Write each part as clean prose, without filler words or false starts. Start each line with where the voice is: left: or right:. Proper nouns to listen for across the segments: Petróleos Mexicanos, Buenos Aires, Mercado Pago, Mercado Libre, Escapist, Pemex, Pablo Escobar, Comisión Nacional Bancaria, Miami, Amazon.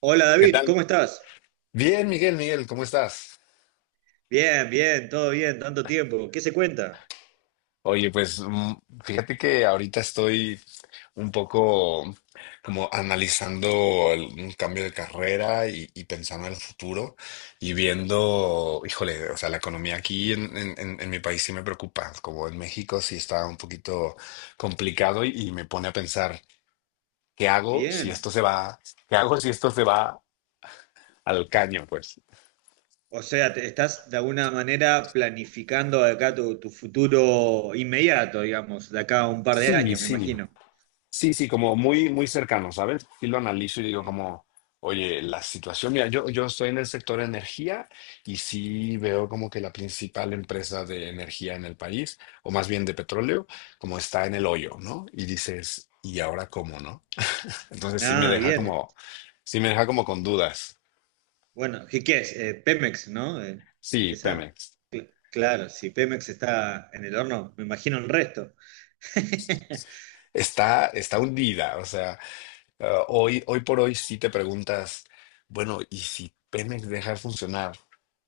right: Hola
left: ¿Qué
right: David,
left: tal?
right: ¿cómo estás?
left: Bien, Miguel, ¿cómo estás?
right: Bien, bien, todo bien, tanto tiempo. ¿Qué se cuenta?
left: Oye, pues fíjate que ahorita estoy un poco como analizando un cambio de carrera y pensando en el futuro y viendo, híjole, o sea, la economía aquí en mi país sí me preocupa, como en México sí está un poquito complicado y me pone a pensar, ¿qué hago si esto
right: Bien.
left: se va? ¿Qué hago si esto se va al caño? Pues
right: O sea, estás de alguna manera planificando de acá tu, tu futuro inmediato, digamos, de acá a un par de
left: sí,
right: años, me
left: sí.
right: imagino.
left: Sí, sí, como muy, muy cercano, ¿sabes? Y lo analizo y digo
right: Mm.
left: como, oye, la situación, mira, yo estoy en el sector energía y sí veo como que la principal empresa de energía en el país, o más bien de petróleo, como está en el hoyo, ¿no? Y dices, ¿y ahora cómo, no? Entonces sí me
right: Ah,
left: deja
right: bien.
left: como, sí me deja como con dudas.
right: Bueno, ¿qué es? Pemex, ¿no?
left: Sí,
right: Esa.
left: Pemex.
right: Claro, si Pemex está en el horno, me imagino el resto.
left: Está, está hundida, o sea. Ah, hoy, hoy por hoy si te preguntas, bueno, ¿y si Pemex deja de funcionar?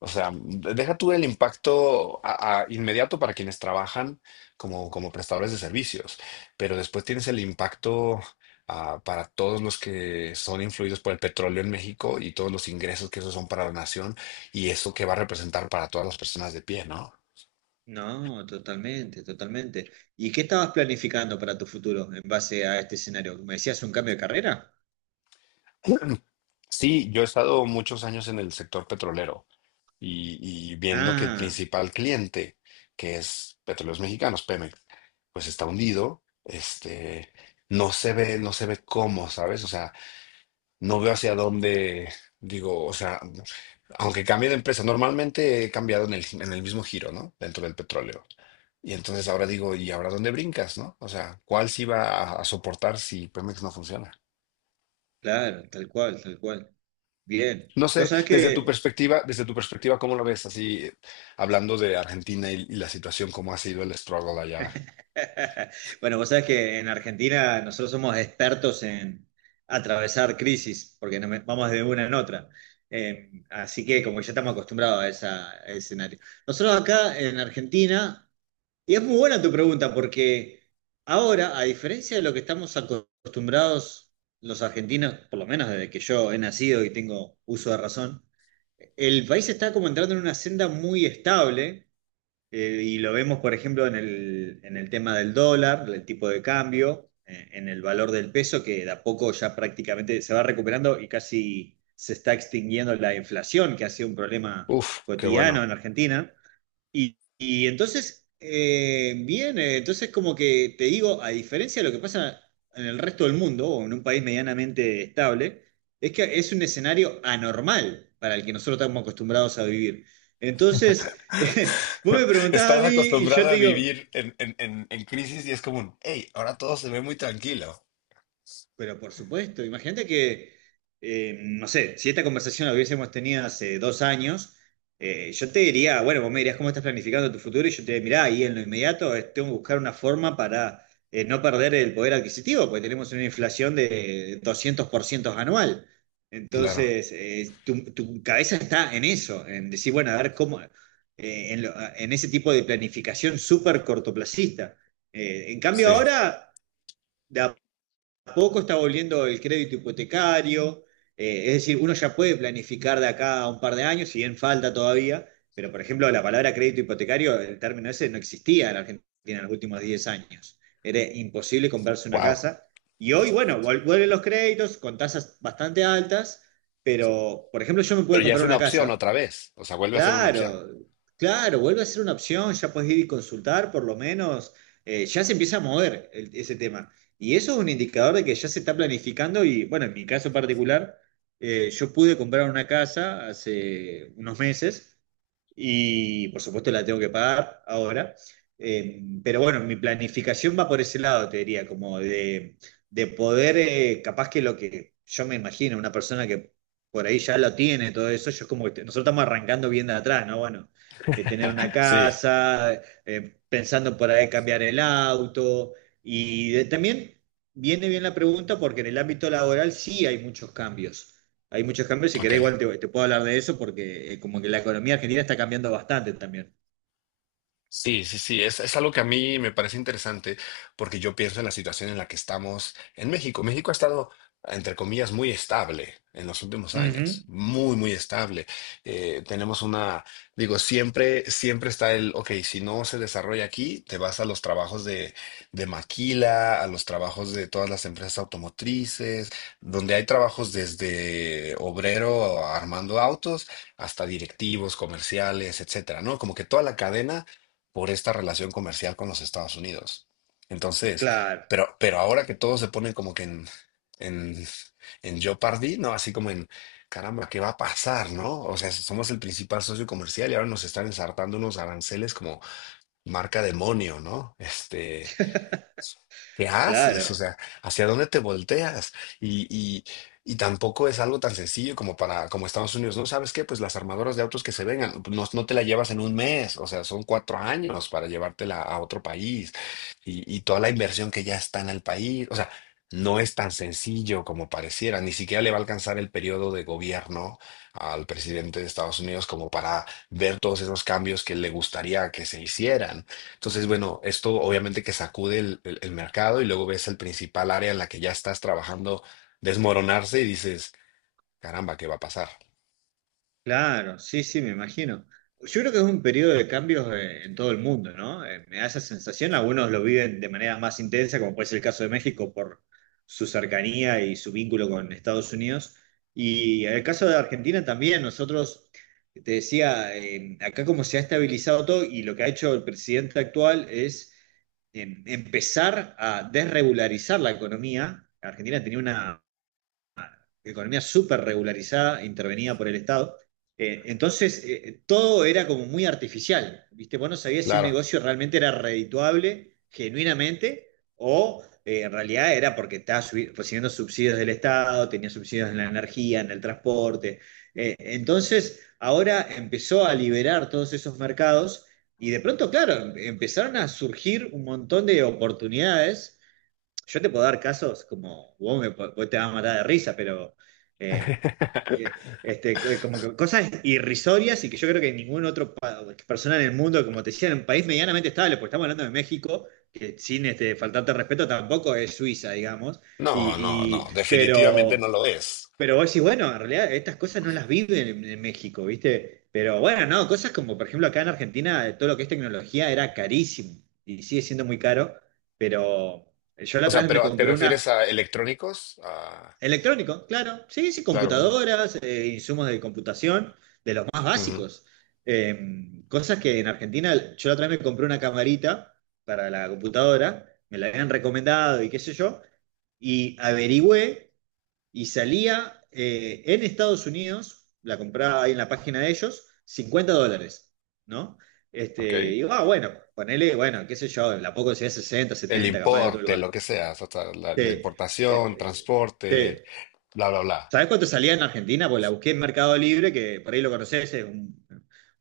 left: O sea, deja tú el impacto a inmediato para quienes trabajan como, como prestadores de servicios, pero después tienes el impacto ah, para todos los que son influidos por el petróleo en México y todos los ingresos que esos son para la nación y eso que va a representar para todas las personas de pie, ¿no?
right: No, totalmente, totalmente. ¿Y qué estabas planificando para tu futuro en base a este escenario? ¿Me decías un cambio de carrera?
left: Sí, yo he estado muchos años en el sector petrolero y viendo que el
right: Ah,
left: principal cliente, que es Petróleos Mexicanos, Pemex, pues está hundido, este, no se ve, no se ve cómo, ¿sabes? O sea, no veo hacia dónde, digo, o sea, aunque cambie de empresa, normalmente he cambiado en el mismo giro, ¿no? Dentro del petróleo. Y entonces ahora digo, ¿y ahora dónde brincas, no? O sea, ¿cuál sí va a soportar si Pemex no funciona?
right: claro, tal cual, tal cual. Bien.
left: No
right: Vos
left: sé,
right: sabés que,
left: desde tu perspectiva, ¿cómo lo ves? Así, hablando de Argentina y la situación, ¿cómo ha sido el struggle allá?
right: bueno, vos sabés que en Argentina nosotros somos expertos en atravesar crisis, porque no me- vamos de una en otra. Así que como que ya estamos acostumbrados a esa, a ese escenario. Nosotros acá en Argentina. Y es muy buena tu pregunta, porque ahora, a diferencia de lo que estamos acostumbrados los argentinos, por lo menos desde que yo he nacido y tengo uso de razón, el país está como entrando en una senda muy estable, y lo vemos, por ejemplo, en el tema del dólar, el tipo de cambio, en el valor del peso, que de a poco ya prácticamente se va recuperando y casi se está extinguiendo la inflación, que ha sido un problema
left: Uf, qué
right: cotidiano
left: bueno.
right: en Argentina. Y entonces, bien, entonces como que te digo, a diferencia de lo que pasa en el resto del mundo o en un país medianamente estable, es que es un escenario anormal para el que nosotros estamos acostumbrados a vivir. Entonces, vos me preguntás a
left: Estás
right: mí y yo
left: acostumbrado
right: te
left: a
right: digo,
left: vivir en crisis y es como un, hey, ahora todo se ve muy tranquilo.
right: pero por supuesto, imagínate que, no sé, si esta conversación la hubiésemos tenido hace 2 años, yo te diría, bueno, vos me dirías cómo estás planificando tu futuro y yo te diría, mirá, ahí en lo inmediato tengo que buscar una forma para no perder el poder adquisitivo, porque tenemos una inflación de 200% anual.
left: Claro.
right: Entonces, tu, tu cabeza está en eso, en decir, bueno, a ver cómo, en ese tipo de planificación súper cortoplacista. En cambio,
left: Sí.
right: ahora poco está volviendo el crédito hipotecario, es decir, uno ya puede planificar de acá a un par de años, si bien falta todavía, pero por ejemplo la palabra crédito hipotecario, el término ese no existía en la Argentina en los últimos 10 años. Era imposible comprarse una
left: Wow.
right: casa. Y hoy, bueno, vuelven los créditos con tasas bastante altas, pero por ejemplo yo me pude
left: Pero ya es
right: comprar
left: una
right: una
left: opción
right: casa.
left: otra vez. O sea, vuelve a ser una opción.
right: Claro, claro, vuelve a ser una opción, ya puedes ir y consultar, por lo menos, ya se empieza a mover ese tema. Y eso es un indicador de que ya se está planificando y, bueno, en mi caso particular, yo pude comprar una casa hace unos meses y por supuesto la tengo que pagar ahora. Pero bueno, mi planificación va por ese lado, te diría, como de poder, capaz que lo que yo me imagino, una persona que por ahí ya lo tiene, todo eso, yo es como que nosotros estamos arrancando bien de atrás, ¿no? Bueno, de tener una
left: Sí.
right: casa, pensando por ahí cambiar el auto, y también viene bien la pregunta porque en el ámbito laboral sí hay muchos cambios, hay muchos cambios. Si
left: Ok.
right: querés, igual te, te puedo hablar de eso porque como que la economía argentina está cambiando bastante también.
left: Sí, sí, sí, es algo que a mí me parece interesante porque yo pienso en la situación en la que estamos en México. México ha estado, entre comillas, muy estable en los últimos años,
right: Ujú.
left: muy, muy estable. Tenemos una, digo, siempre, siempre está el, ok, si no se desarrolla aquí, te vas a los trabajos de maquila, a los trabajos de todas las empresas automotrices, donde hay trabajos desde obrero armando autos hasta directivos, comerciales, etcétera, ¿no? Como que toda la cadena por esta relación comercial con los Estados Unidos. Entonces,
right: Claro,
left: pero ahora que todos se ponen como que en, en jeopardy, ¿no? Así como en, caramba, ¿qué va a pasar, no? O sea, somos el principal socio comercial y ahora nos están ensartando unos aranceles como marca demonio, ¿no? Este, ¿qué haces? O
right: claro,
left: sea, ¿hacia dónde te volteas? Y, y, y tampoco es algo tan sencillo como para, como Estados Unidos, ¿no? ¿Sabes qué? Pues las armadoras de autos que se vengan, no, no te la llevas en un mes, o sea, son cuatro años para llevártela a otro país y toda la inversión que ya está en el país, o sea, no es tan sencillo como pareciera, ni siquiera le va a alcanzar el periodo de gobierno al presidente de Estados Unidos como para ver todos esos cambios que le gustaría que se hicieran. Entonces, bueno, esto obviamente que sacude el, el mercado y luego ves el principal área en la que ya estás trabajando desmoronarse y dices, caramba, ¿qué va a pasar?
right: claro, sí, sí, me imagino. Yo creo que es un periodo de cambios en todo el mundo, ¿no? Me da esa sensación, algunos lo viven de manera más intensa, como puede ser el caso de México por su cercanía y su vínculo con Estados Unidos. Y en el caso de Argentina también, nosotros, te decía, acá como se ha estabilizado todo y lo que ha hecho el presidente actual es en empezar a desregularizar la economía. Argentina tenía una economía súper regularizada, intervenida por el Estado. Entonces, todo era como muy artificial, ¿viste? Vos no sabías si un
left: Claro.
right: negocio realmente era redituable, genuinamente, o en realidad era porque estaba recibiendo subsidios del Estado, tenía subsidios en la energía, en el transporte. Entonces, ahora empezó a liberar todos esos mercados y de pronto, claro, empezaron a surgir un montón de oportunidades. Yo te puedo dar casos como vos, vos te vas a matar de risa, pero eh, eh, como que cosas irrisorias y que yo creo que ningún otro persona en el mundo, como te decía, en un país medianamente estable, porque estamos hablando de México, que sin este, faltarte respeto tampoco es Suiza, digamos.
left: No, no,
right: Y, y-
left: no, definitivamente
right: pero
left: no lo es.
right: pero vos decís, bueno, en realidad estas cosas no las viven en México, ¿viste? Pero bueno, no, cosas como, por ejemplo, acá en Argentina, todo lo que es tecnología era carísimo y sigue siendo muy caro, pero yo la
left: O
right: otra
left: sea,
right: vez me
left: pero ¿te
right: compré
left: refieres
right: una
left: a electrónicos? A-
right: electrónico, claro, sí, sí,
left: claro, un-
right: computadoras, insumos de computación, de los más
left: ujú,
right: básicos. Cosas que en Argentina, yo la otra vez me compré una camarita para la computadora, me la habían recomendado y qué sé yo, y averigüé y salía en Estados Unidos, la compraba ahí en la página de ellos, 50 dólares, ¿no? Este,
left: ok.
right: y digo, ah, bueno, ponele, bueno, qué sé yo, la poco sería 60
left: El
right: 70 capaz de otro
left: importe,
right: lugar.
left: lo que sea, hasta la, la
right: Te-
left: importación,
right: eh,
left: transporte,
right: te-
left: bla, bla, bla.
right: ¿Sabés cuánto salía en Argentina? Pues la busqué en Mercado Libre, que por ahí lo conocés, es un,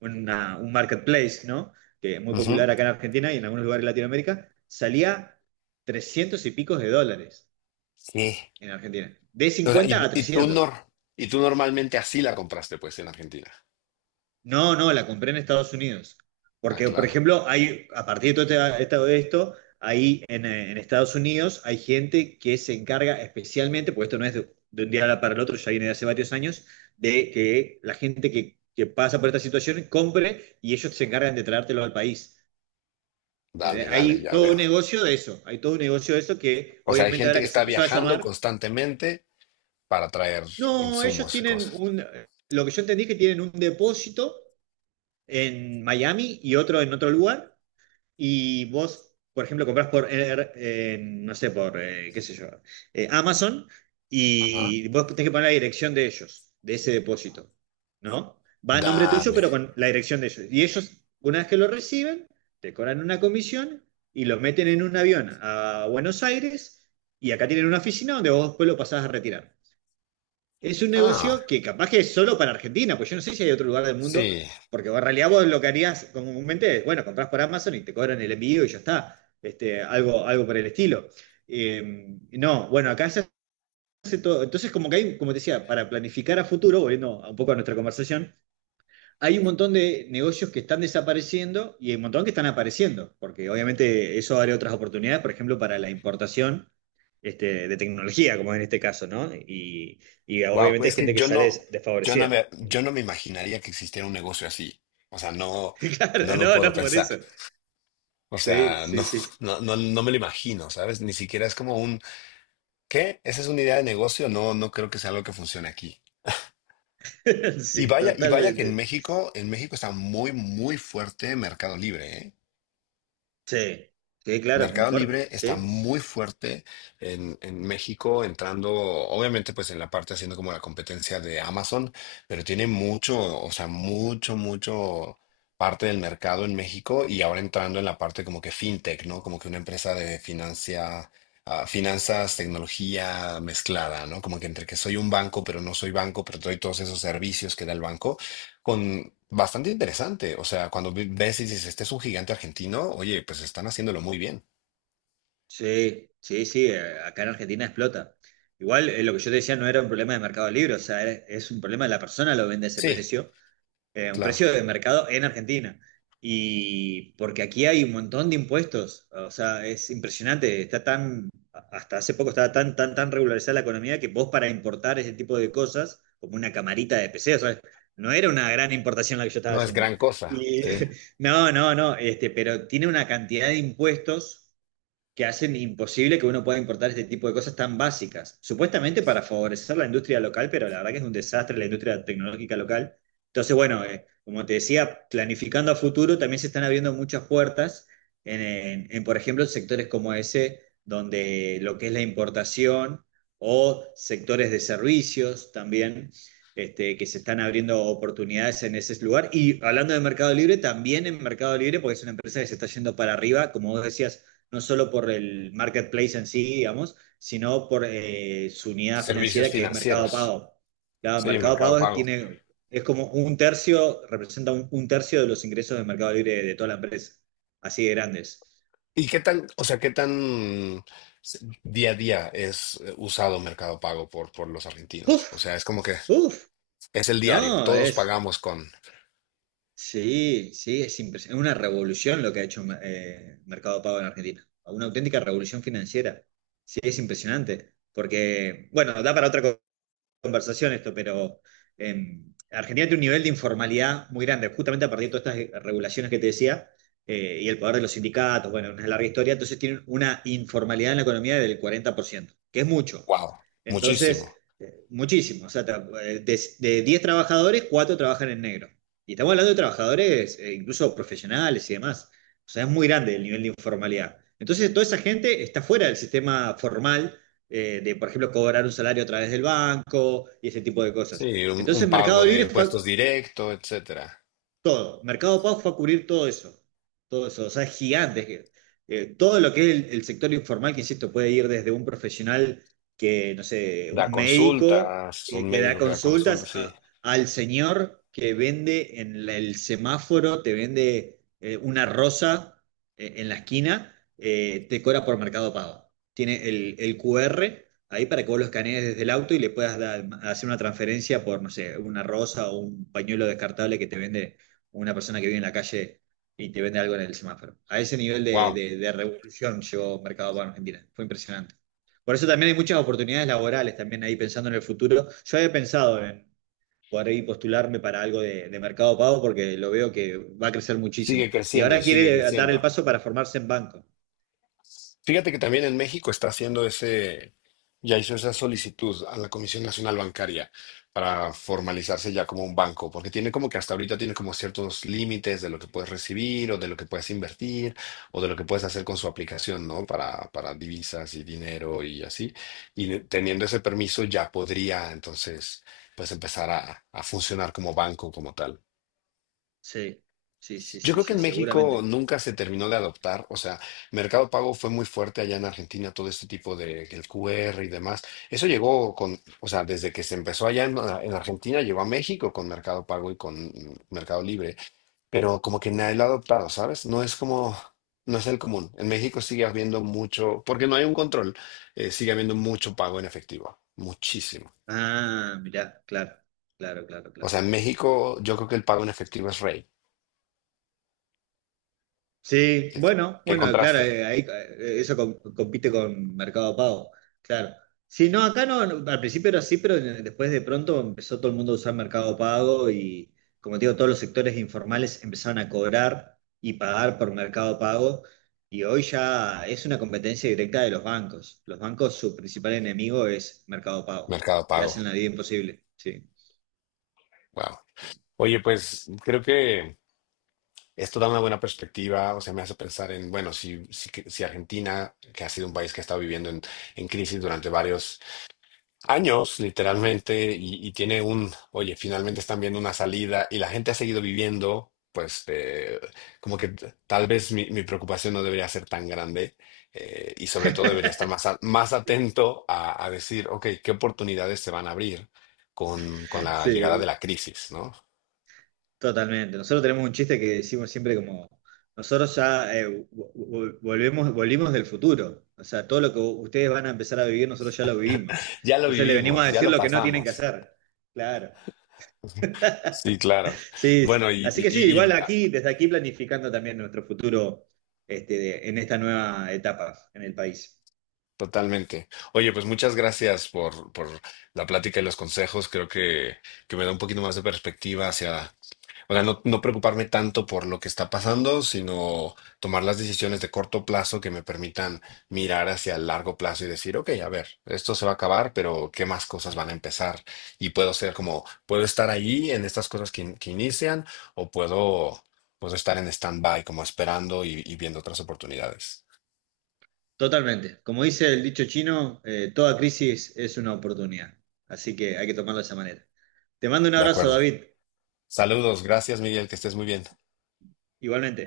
right: un marketplace, ¿no? Que es muy
left: Ujú.
right: popular acá en Argentina y en algunos lugares de Latinoamérica. Salía 300 y picos de dólares
left: Sí.
right: en Argentina. De
left: O sea,
right: 50 a
left: y tú
right: 300.
left: nor- y tú normalmente así la compraste, pues, en Argentina.
right: No, no, la compré en Estados Unidos.
left: Ah,
right: Porque, por
left: claro.
right: ejemplo, hay, a partir de todo todo esto, ahí en Estados Unidos hay gente que se encarga especialmente, porque esto no es de un día para el otro, ya viene de hace varios años, de que la gente que pasa por esta situación compre y ellos se encargan de traértelo al país.
left: Dale, dale,
right: Hay
left: ya
right: todo
left: veo.
right: un negocio de eso, hay todo un negocio de eso que
left: O sea, hay
right: obviamente
left: gente
right: ahora
left: que
right: que se
left: está
right: empezó a
left: viajando
right: desarmar,
left: constantemente para traer
right: no, ellos
left: insumos y
right: tienen
left: cosas.
right: un, lo que yo entendí es que tienen un depósito en Miami y otro en otro lugar. Y vos, por ejemplo, compras por, en, no sé, por, qué sé yo, Amazon,
left: Ajá.
right: y vos tenés que poner la dirección de ellos, de ese depósito, ¿no? Va a nombre tuyo,
left: Dale.
right: pero con la dirección de ellos. Y ellos, una vez que lo reciben, te cobran una comisión y lo meten en un avión a Buenos Aires, y acá tienen una oficina donde vos después lo pasás a retirar. Es un
left: Ah,
right: negocio que capaz que es solo para Argentina, pues yo no sé si hay otro lugar del mundo,
left: sí.
right: porque en realidad vos lo que harías comúnmente es, bueno, comprás por Amazon y te cobran el envío y ya está, este, algo, algo por el estilo. No, bueno, acá se hace todo, entonces como que hay, como te decía, para planificar a futuro, volviendo a un poco a nuestra conversación, hay un montón de negocios que están desapareciendo y hay un montón que están apareciendo, porque obviamente eso abre otras oportunidades, por ejemplo, para la importación, este, de tecnología, como en este caso, ¿no? Y
left: Wow,
right: obviamente hay
left: es que
right: gente que
left: yo
right: sale
left: no,
right: desfavorecida.
left: yo no me imaginaría que existiera un negocio así. O sea, no, no
right: Claro,
left: lo
right: no,
left: puedo
right: no, por
left: pensar.
right: eso.
left: O
right: Sí,
left: sea, no,
right: sí, sí. Sí,
left: no, no, no me lo imagino, ¿sabes? Ni siquiera es como un, ¿qué? ¿Esa es una idea de negocio? No, no creo que sea algo que funcione aquí.
right: sí,
left: Y vaya que
right: totalmente.
left: En México está muy, muy fuerte Mercado Libre, ¿eh?
right: Sí, sí, claro, muy
left: Mercado
right: fuerte.
left: Libre está
right: Sí,
left: muy fuerte en México, entrando, obviamente, pues en la parte haciendo como la competencia de Amazon, pero tiene mucho, o sea, mucho, mucho parte del mercado en México y ahora entrando en la parte como que fintech, ¿no? Como que una empresa de financia, ah, finanzas, tecnología mezclada, ¿no? Como que entre que soy un banco, pero no soy banco, pero doy todos esos servicios que da el banco, con bastante interesante. O sea, cuando ves y dices, este es un gigante argentino, oye, pues están haciéndolo muy bien.
right: sí, sí, sí, acá en Argentina explota. Igual, lo que yo te decía no era un problema de Mercado Libre, o sea, es un problema de la persona lo vende a ese
left: Sí,
right: precio, un
left: claro.
right: precio de mercado en Argentina. Y porque aquí hay un montón de impuestos, o sea, es impresionante, está tan, hasta hace poco estaba tan, tan, tan regularizada la economía que vos para importar ese tipo de cosas, como una camarita de PC, o sea, no era una gran importación la que yo estaba
left: No es
right: haciendo.
left: gran cosa,
right: Y,
left: sí.
right: no, no, no, este, pero tiene una cantidad de impuestos que hacen imposible que uno pueda importar este tipo de cosas tan básicas, supuestamente para favorecer la industria local, pero la verdad que es un desastre la industria tecnológica local. Entonces, bueno, como te decía, planificando a futuro, también se están abriendo muchas puertas en, por ejemplo, sectores como ese, donde lo que es la importación o sectores de servicios también. Este, que se están abriendo oportunidades en ese lugar. Y hablando de Mercado Libre, también en Mercado Libre, porque es una empresa que se está yendo para arriba, como vos decías, no solo por el marketplace en sí, digamos, sino por su unidad
left: Servicios
right: financiera que es Mercado
left: financieros,
right: Pago. Claro,
left: sí,
right: Mercado
left: Mercado
right: Pago es-
left: Pago.
right: tiene, es como un tercio, representa un tercio de los ingresos de Mercado Libre de toda la empresa, así de grandes.
left: ¿Y qué tan, o sea, qué tan día a día es usado Mercado Pago por los argentinos?
right: Uf,
left: O sea, es como que
right: uf,
left: es el diario.
right: no,
left: Todos
right: es,
left: pagamos con,
right: sí, sí, es impresionante, es una revolución lo que ha hecho Mercado Pago en Argentina, una auténtica revolución financiera. Sí, es impresionante, porque, bueno, da para otra conversación esto, pero eh, Argentina tiene un nivel de informalidad muy grande, justamente a partir de todas estas regulaciones que te decía, y el poder de los sindicatos, bueno, una larga historia, entonces tienen una informalidad en la economía del 40%, que es mucho.
left: wow,
right: Entonces,
left: muchísimo.
right: muchísimo. O sea, de 10 trabajadores, 4 trabajan en negro. Y estamos hablando de trabajadores, incluso profesionales y demás. O sea, es muy grande el nivel de informalidad. Entonces, toda esa gente está fuera del sistema formal de, por ejemplo, cobrar un salario a través del banco y ese tipo de
left: Sí,
right: cosas.
left: un
right: Entonces,
left: pago
right: Mercado
left: de
right: Libre fue
left: impuestos directo, etcétera.
right: todo. Mercado Pago fue a cubrir todo eso. Todo eso. O sea, es gigante. Todo lo que es el sector informal, que insisto, puede ir desde un profesional que, no sé,
left: Da
right: un médico
left: consultas, un
right: que da
left: médico que da consultas,
right: consultas,
left: sí.
right: al señor que vende en el semáforo, te vende una rosa en la esquina, te cobra por Mercado Pago. Tiene el QR ahí para que vos lo escanees desde el auto y le puedas hacer una transferencia por, no sé, una rosa o un pañuelo descartable que te vende una persona que vive en la calle y te vende algo en el semáforo. A ese nivel de,
left: Wow,
right: de revolución llegó Mercado Pago en Argentina. Fue impresionante. Por eso también hay muchas oportunidades laborales también ahí pensando en el futuro. Yo había pensado en poder ahí postularme para algo de Mercado Pago porque lo veo que va a crecer muchísimo.
left: sigue
right: Y
left: creciendo y
right: ahora
left: sigue
right: quiere dar el
left: creciendo.
right: paso para formarse en banco.
left: Fíjate que también en México está haciendo ese, ya hizo esa solicitud a la Comisión Nacional Bancaria para formalizarse ya como un banco, porque tiene como que hasta ahorita tiene como ciertos límites de lo que puedes recibir o de lo que puedes invertir o de lo que puedes hacer con su aplicación, ¿no? Para divisas y dinero y así. Y teniendo ese permiso ya podría entonces pues empezar a funcionar como banco como tal.
right: Sí, sí, sí,
left: Yo
right: sí,
left: creo que
right: sí,
left: en México
right: seguramente.
left: nunca se terminó de adoptar, o sea, Mercado Pago fue muy fuerte allá en Argentina, todo este tipo de el QR y demás. Eso llegó con, o sea, desde que se empezó allá en Argentina, llegó a México con Mercado Pago y con Mercado Libre, pero como que nadie lo ha adoptado, ¿sabes? No es como, no es el común. En México sigue habiendo mucho, porque no hay un control, sigue habiendo mucho pago en efectivo, muchísimo.
right: Ah, mirá, claro, claro, claro,
left: O sea,
right: claro,
left: en
right: claro.
left: México yo creo que el pago en efectivo es rey.
right: Sí,
left: ¿Qué,
right: bueno,
left: qué
right: bueno, claro,
left: contraste?
right: ahí eso compite con Mercado Pago, claro. Sí, no, acá no, no, al principio era así, pero después de pronto empezó todo el mundo a usar Mercado Pago y, como te digo, todos los sectores informales empezaron a cobrar y pagar por Mercado Pago y hoy ya es una competencia directa de los bancos. Los bancos, su principal enemigo es Mercado Pago.
left: Mercado
right: Le
left: Pago.
right: hacen la vida imposible, sí.
left: Wow. Oye, pues creo que esto da una buena perspectiva, o sea, me hace pensar en, bueno, si, si, si Argentina, que ha sido un país que ha estado viviendo en crisis durante varios años, literalmente, y tiene un, oye, finalmente están viendo una salida y la gente ha seguido viviendo, pues como que t- tal vez mi, mi preocupación no debería ser tan grande y sobre todo debería estar más, a- más atento a decir, ok, ¿qué oportunidades se van a abrir con la llegada de
right: Sí.
left: la crisis, ¿no?
right: Totalmente. Nosotros tenemos un chiste que decimos siempre como, nosotros ya volvimos del futuro. O sea, todo lo que ustedes van a empezar a vivir, nosotros ya lo vivimos.
left: Ya lo
right: Entonces le venimos
left: vivimos,
right: a
left: ya
right: decir
left: lo
right: lo que no tienen que
left: pasamos.
right: hacer. Claro.
left: Sí, claro.
right: Sí, sí.
left: Bueno,
right: Así que sí, igual
left: ah,
right: aquí, desde aquí planificando también nuestro futuro este, en esta nueva etapa en el país.
left: totalmente. Oye, pues muchas gracias por la plática y los consejos. Creo que me da un poquito más de perspectiva hacia. O sea, no, no preocuparme tanto por lo que está pasando, sino tomar las decisiones de corto plazo que me permitan mirar hacia el largo plazo y decir, ok, a ver, esto se va a acabar, pero ¿qué más cosas van a empezar? Y puedo ser como, puedo estar ahí en estas cosas que, in- que inician o puedo, puedo estar en stand-by como esperando y viendo otras oportunidades.
right: Totalmente. Como dice el dicho chino, toda crisis es una oportunidad. Así que hay que tomarlo de esa manera. Te mando un
left: De
right: abrazo,
left: acuerdo.
right: David.
left: Saludos, gracias Miguel, que estés muy bien.
right: Igualmente.